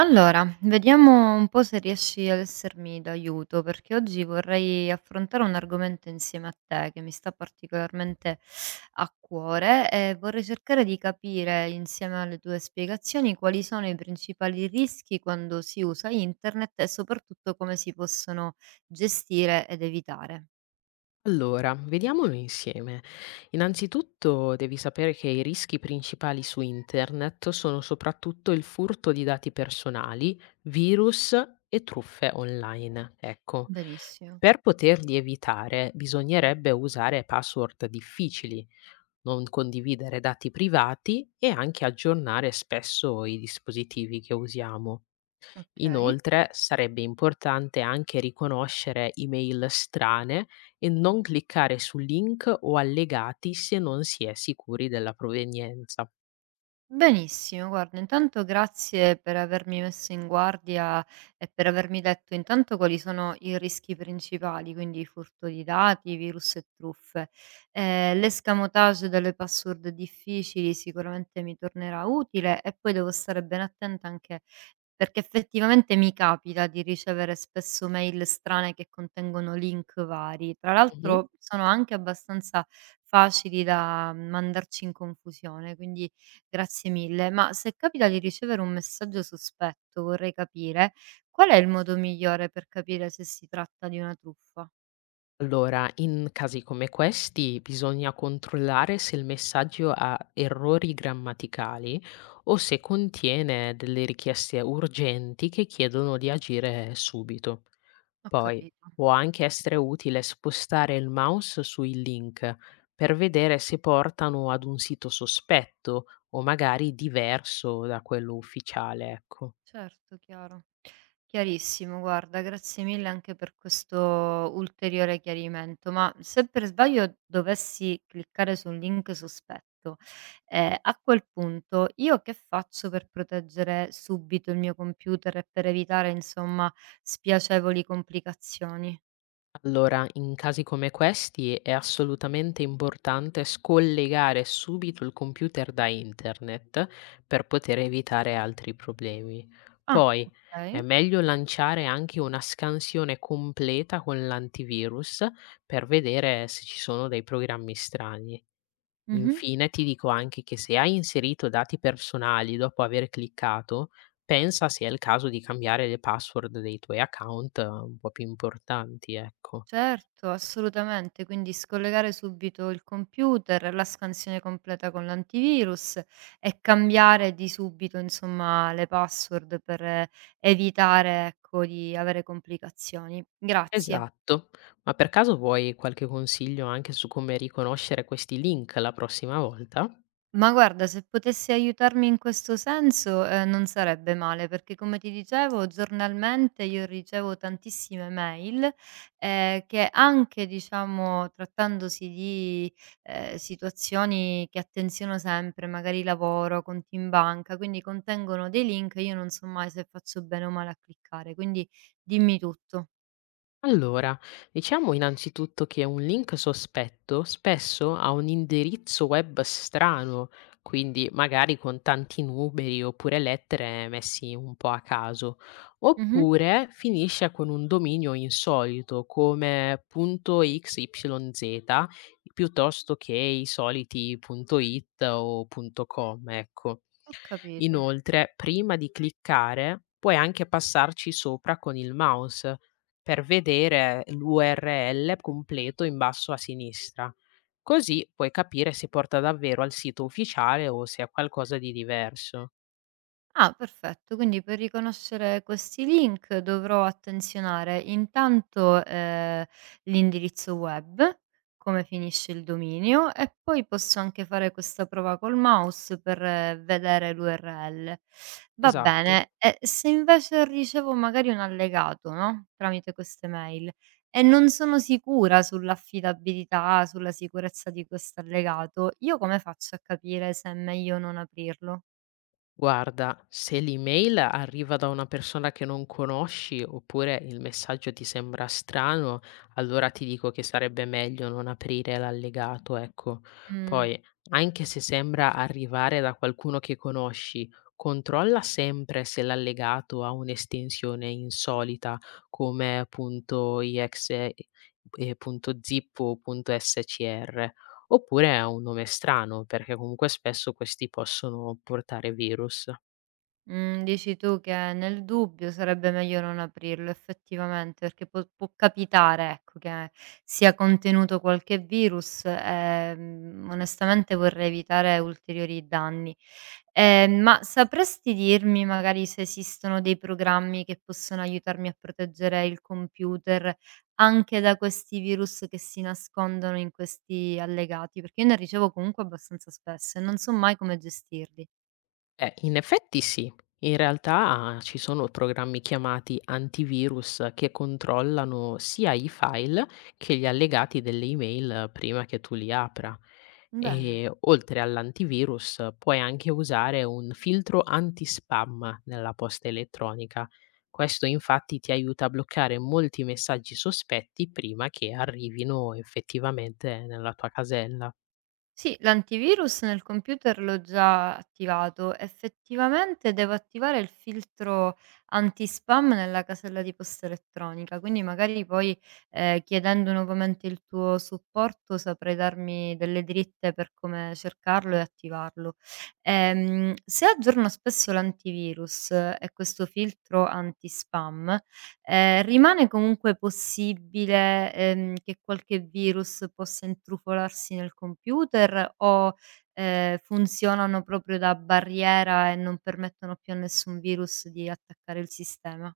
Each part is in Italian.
Allora, vediamo un po' se riesci ad essermi d'aiuto, perché oggi vorrei affrontare un argomento insieme a te che mi sta particolarmente a cuore e vorrei cercare di capire insieme alle tue spiegazioni quali sono i principali rischi quando si usa internet e soprattutto come si possono gestire ed evitare. Allora, vediamolo insieme. Innanzitutto devi sapere che i rischi principali su internet sono soprattutto il furto di dati personali, virus e truffe online. Ecco, Benissimo, per poterli evitare bisognerebbe usare password difficili, non condividere dati privati e anche aggiornare spesso i dispositivi che usiamo. ok. Inoltre, sarebbe importante anche riconoscere email strane e non cliccare su link o allegati se non si è sicuri della provenienza. Benissimo, guarda, intanto grazie per avermi messo in guardia e per avermi detto intanto quali sono i rischi principali, quindi furto di dati, virus e truffe. L'escamotage delle password difficili sicuramente mi tornerà utile e poi devo stare ben attenta anche perché effettivamente mi capita di ricevere spesso mail strane che contengono link vari. Tra Mhm. l'altro sono anche abbastanza facili da mandarci in confusione, quindi grazie mille. Ma se capita di ricevere un messaggio sospetto, vorrei capire qual è il modo migliore per capire se si tratta di una truffa? Allora, in casi come questi bisogna controllare se il messaggio ha errori grammaticali o se contiene delle richieste urgenti che chiedono di agire subito. Ho Poi capito. può anche essere utile spostare il mouse sui link per vedere se portano ad un sito sospetto o magari diverso da quello ufficiale, ecco. Certo, chiaro. Chiarissimo, guarda, grazie mille anche per questo ulteriore chiarimento. Ma se per sbaglio dovessi cliccare su un link sospetto, a quel punto io che faccio per proteggere subito il mio computer e per evitare, insomma, spiacevoli complicazioni? Allora, in casi come questi è assolutamente importante scollegare subito il computer da internet per poter evitare altri problemi. Ah, Poi è ok. meglio lanciare anche una scansione completa con l'antivirus per vedere se ci sono dei programmi strani. Mhm. Infine ti dico anche che se hai inserito dati personali dopo aver cliccato, pensa se è il caso di cambiare le password dei tuoi account un po' più importanti, ecco. Certo, assolutamente, quindi scollegare subito il computer, la scansione completa con l'antivirus e cambiare di subito, insomma, le password per evitare, ecco, di avere complicazioni. Grazie. Esatto. Ma per caso vuoi qualche consiglio anche su come riconoscere questi link la prossima volta? Ma guarda, se potessi aiutarmi in questo senso, non sarebbe male, perché come ti dicevo giornalmente io ricevo tantissime mail, che anche diciamo trattandosi di, situazioni che attenziono sempre, magari lavoro, conti in banca, quindi contengono dei link e io non so mai se faccio bene o male a cliccare, quindi dimmi tutto. Allora, diciamo innanzitutto che un link sospetto spesso ha un indirizzo web strano, quindi magari con tanti numeri oppure lettere messi un po' a caso, Mh-mh, oppure finisce con un dominio insolito come .xyz piuttosto che i soliti punto .it o punto .com, ecco. ho capito. Inoltre, prima di cliccare, puoi anche passarci sopra con il mouse per vedere l'URL completo in basso a sinistra. Così puoi capire se porta davvero al sito ufficiale o se è qualcosa di diverso. Ah, perfetto. Quindi per riconoscere questi link dovrò attenzionare intanto, l'indirizzo web, come finisce il dominio, e poi posso anche fare questa prova col mouse per vedere l'URL. Va Esatto. bene, e se invece ricevo magari un allegato, no, tramite queste mail, e non sono sicura sull'affidabilità, sulla sicurezza di quest'allegato, io come faccio a capire se è meglio non aprirlo? Guarda, se l'email arriva da una persona che non conosci oppure il messaggio ti sembra strano, allora ti dico che sarebbe meglio non aprire l'allegato, ecco. Mh. Poi, anche se sembra arrivare da qualcuno che conosci, controlla sempre se l'allegato ha un'estensione insolita come .exe, punto .zip o punto .scr. Oppure a un nome strano, perché comunque spesso questi possono portare virus. Mhmm, dici tu che nel dubbio sarebbe meglio non aprirlo effettivamente, perché può capitare, ecco, che sia contenuto qualche virus, onestamente vorrei evitare ulteriori danni. Ma sapresti dirmi magari se esistono dei programmi che possono aiutarmi a proteggere il computer anche da questi virus che si nascondono in questi allegati? Perché io ne ricevo comunque abbastanza spesso e non so mai come gestirli. In effetti sì. In realtà ci sono programmi chiamati antivirus che controllano sia i file che gli allegati delle email prima che tu li apra. Bene. E oltre all'antivirus puoi anche usare un filtro anti-spam nella posta elettronica. Questo infatti ti aiuta a bloccare molti messaggi sospetti prima che arrivino effettivamente nella tua casella. Sì, l'antivirus nel computer l'ho già attivato. Effettivamente devo attivare il filtro anti-spam nella casella di posta elettronica, quindi magari poi chiedendo nuovamente il tuo supporto saprai darmi delle dritte per come cercarlo e attivarlo. Se aggiorno spesso l'antivirus e questo filtro anti-spam, rimane comunque possibile, che qualche virus possa intrufolarsi nel computer o, funzionano proprio da barriera e non permettono più a nessun virus di attaccare il sistema?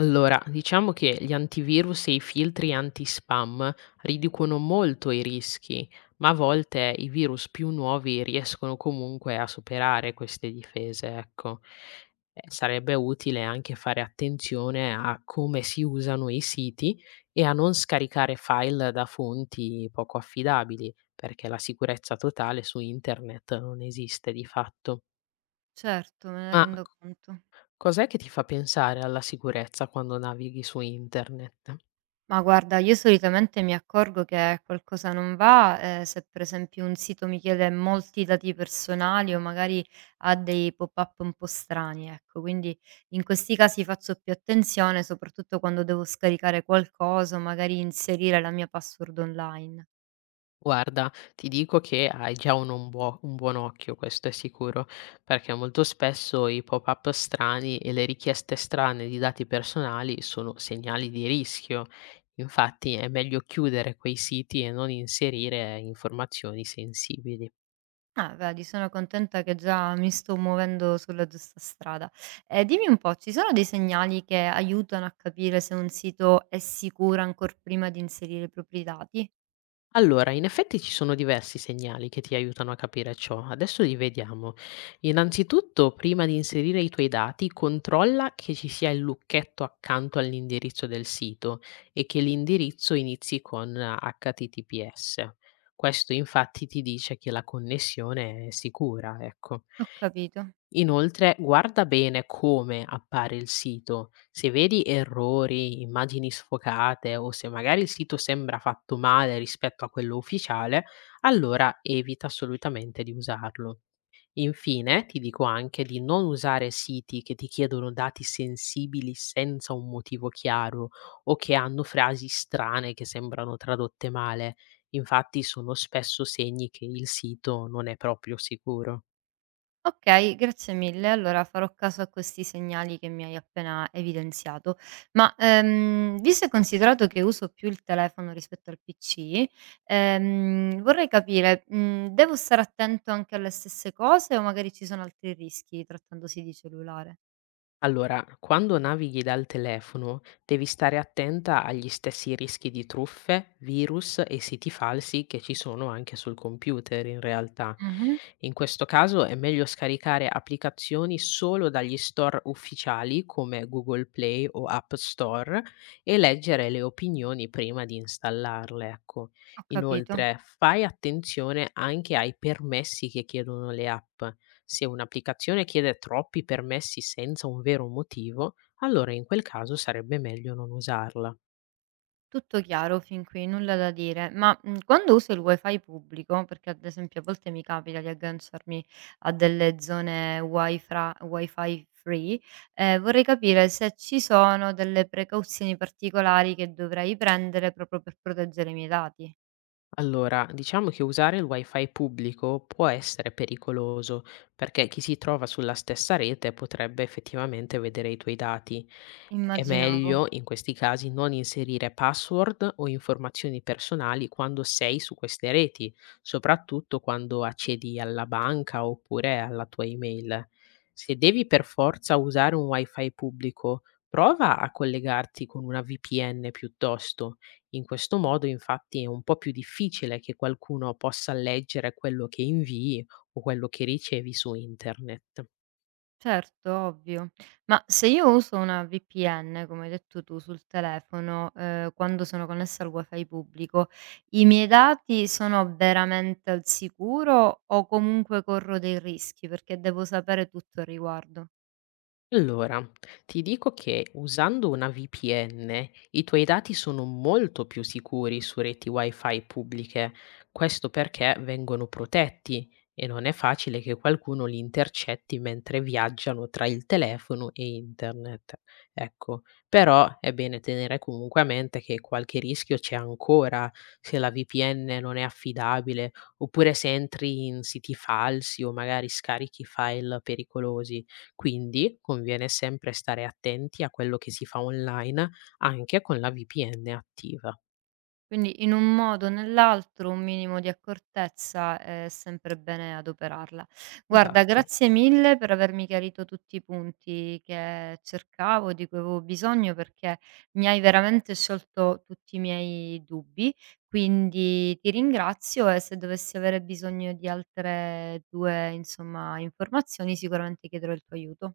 Allora, diciamo che gli antivirus e i filtri anti-spam riducono molto i rischi, ma a volte i virus più nuovi riescono comunque a superare queste difese, ecco. Sarebbe utile anche fare attenzione a come si usano i siti e a non scaricare file da fonti poco affidabili, perché la sicurezza totale su internet non esiste di fatto. Certo, me ne Ma rendo conto. cos'è che ti fa pensare alla sicurezza quando navighi su internet? Ma guarda, io solitamente mi accorgo che qualcosa non va, se per esempio un sito mi chiede molti dati personali o magari ha dei pop-up un po' strani, ecco. Quindi in questi casi faccio più attenzione, soprattutto quando devo scaricare qualcosa o magari inserire la mia password online. Guarda, ti dico che hai già un buon occhio, questo è sicuro, perché molto spesso i pop-up strani e le richieste strane di dati personali sono segnali di rischio. Infatti è meglio chiudere quei siti e non inserire informazioni sensibili. Ah, vedi, sono contenta che già mi sto muovendo sulla giusta strada. Dimmi un po', ci sono dei segnali che aiutano a capire se un sito è sicuro ancor prima di inserire i propri dati? Allora, in effetti ci sono diversi segnali che ti aiutano a capire ciò. Adesso li vediamo. Innanzitutto, prima di inserire i tuoi dati, controlla che ci sia il lucchetto accanto all'indirizzo del sito e che l'indirizzo inizi con HTTPS. Questo infatti ti dice che la connessione è sicura, ecco. Ho capito. Inoltre, guarda bene come appare il sito. Se vedi errori, immagini sfocate o se magari il sito sembra fatto male rispetto a quello ufficiale, allora evita assolutamente di usarlo. Infine, ti dico anche di non usare siti che ti chiedono dati sensibili senza un motivo chiaro o che hanno frasi strane che sembrano tradotte male. Infatti sono spesso segni che il sito non è proprio sicuro. Okay, grazie mille. Allora farò caso a questi segnali che mi hai appena evidenziato. Ma, visto e considerato che uso più il telefono rispetto al PC, vorrei capire, devo stare attento anche alle stesse cose o magari ci sono altri rischi trattandosi di cellulare? Allora, quando navighi dal telefono devi stare attenta agli stessi rischi di truffe, virus e siti falsi che ci sono anche sul computer in realtà. Mh-mh, In questo caso è meglio scaricare applicazioni solo dagli store ufficiali come Google Play o App Store e leggere le opinioni prima di installarle, ecco. ho capito. Inoltre, fai attenzione anche ai permessi che chiedono le app, se un'applicazione chiede troppi permessi senza un vero motivo, allora in quel caso sarebbe meglio non usarla. Tutto chiaro fin qui, nulla da dire, ma, quando uso il wifi pubblico, perché ad esempio a volte mi capita di agganciarmi a delle zone wifra wifi free, vorrei capire se ci sono delle precauzioni particolari che dovrei prendere proprio per proteggere i miei dati. Allora, diciamo che usare il wifi pubblico può essere pericoloso perché chi si trova sulla stessa rete potrebbe effettivamente vedere i tuoi dati. È Immaginavo. meglio in questi casi non inserire password o informazioni personali quando sei su queste reti, soprattutto quando accedi alla banca oppure alla tua email. Se devi per forza usare un wifi pubblico, prova a collegarti con una VPN piuttosto, in questo modo, infatti, è un po' più difficile che qualcuno possa leggere quello che invii o quello che ricevi su internet. Certo, ovvio. Ma se io uso una VPN, come hai detto tu, sul telefono, quando sono connessa al wifi pubblico, i miei dati sono veramente al sicuro o comunque corro dei rischi? Perché devo sapere tutto al riguardo. Allora, ti dico che usando una VPN i tuoi dati sono molto più sicuri su reti wifi pubbliche, questo perché vengono protetti e non è facile che qualcuno li intercetti mentre viaggiano tra il telefono e internet. Ecco, però è bene tenere comunque a mente che qualche rischio c'è ancora se la VPN non è affidabile oppure se entri in siti falsi o magari scarichi file pericolosi, quindi conviene sempre stare attenti a quello che si fa online anche con la VPN attiva. Quindi in un modo o nell'altro un minimo di accortezza è sempre bene adoperarla. Guarda, Esatto. grazie mille per avermi chiarito tutti i punti che cercavo, di cui avevo bisogno, perché mi hai veramente sciolto tutti i miei dubbi. Quindi ti ringrazio e se dovessi avere bisogno di altre due, insomma, informazioni, sicuramente chiederò il tuo aiuto.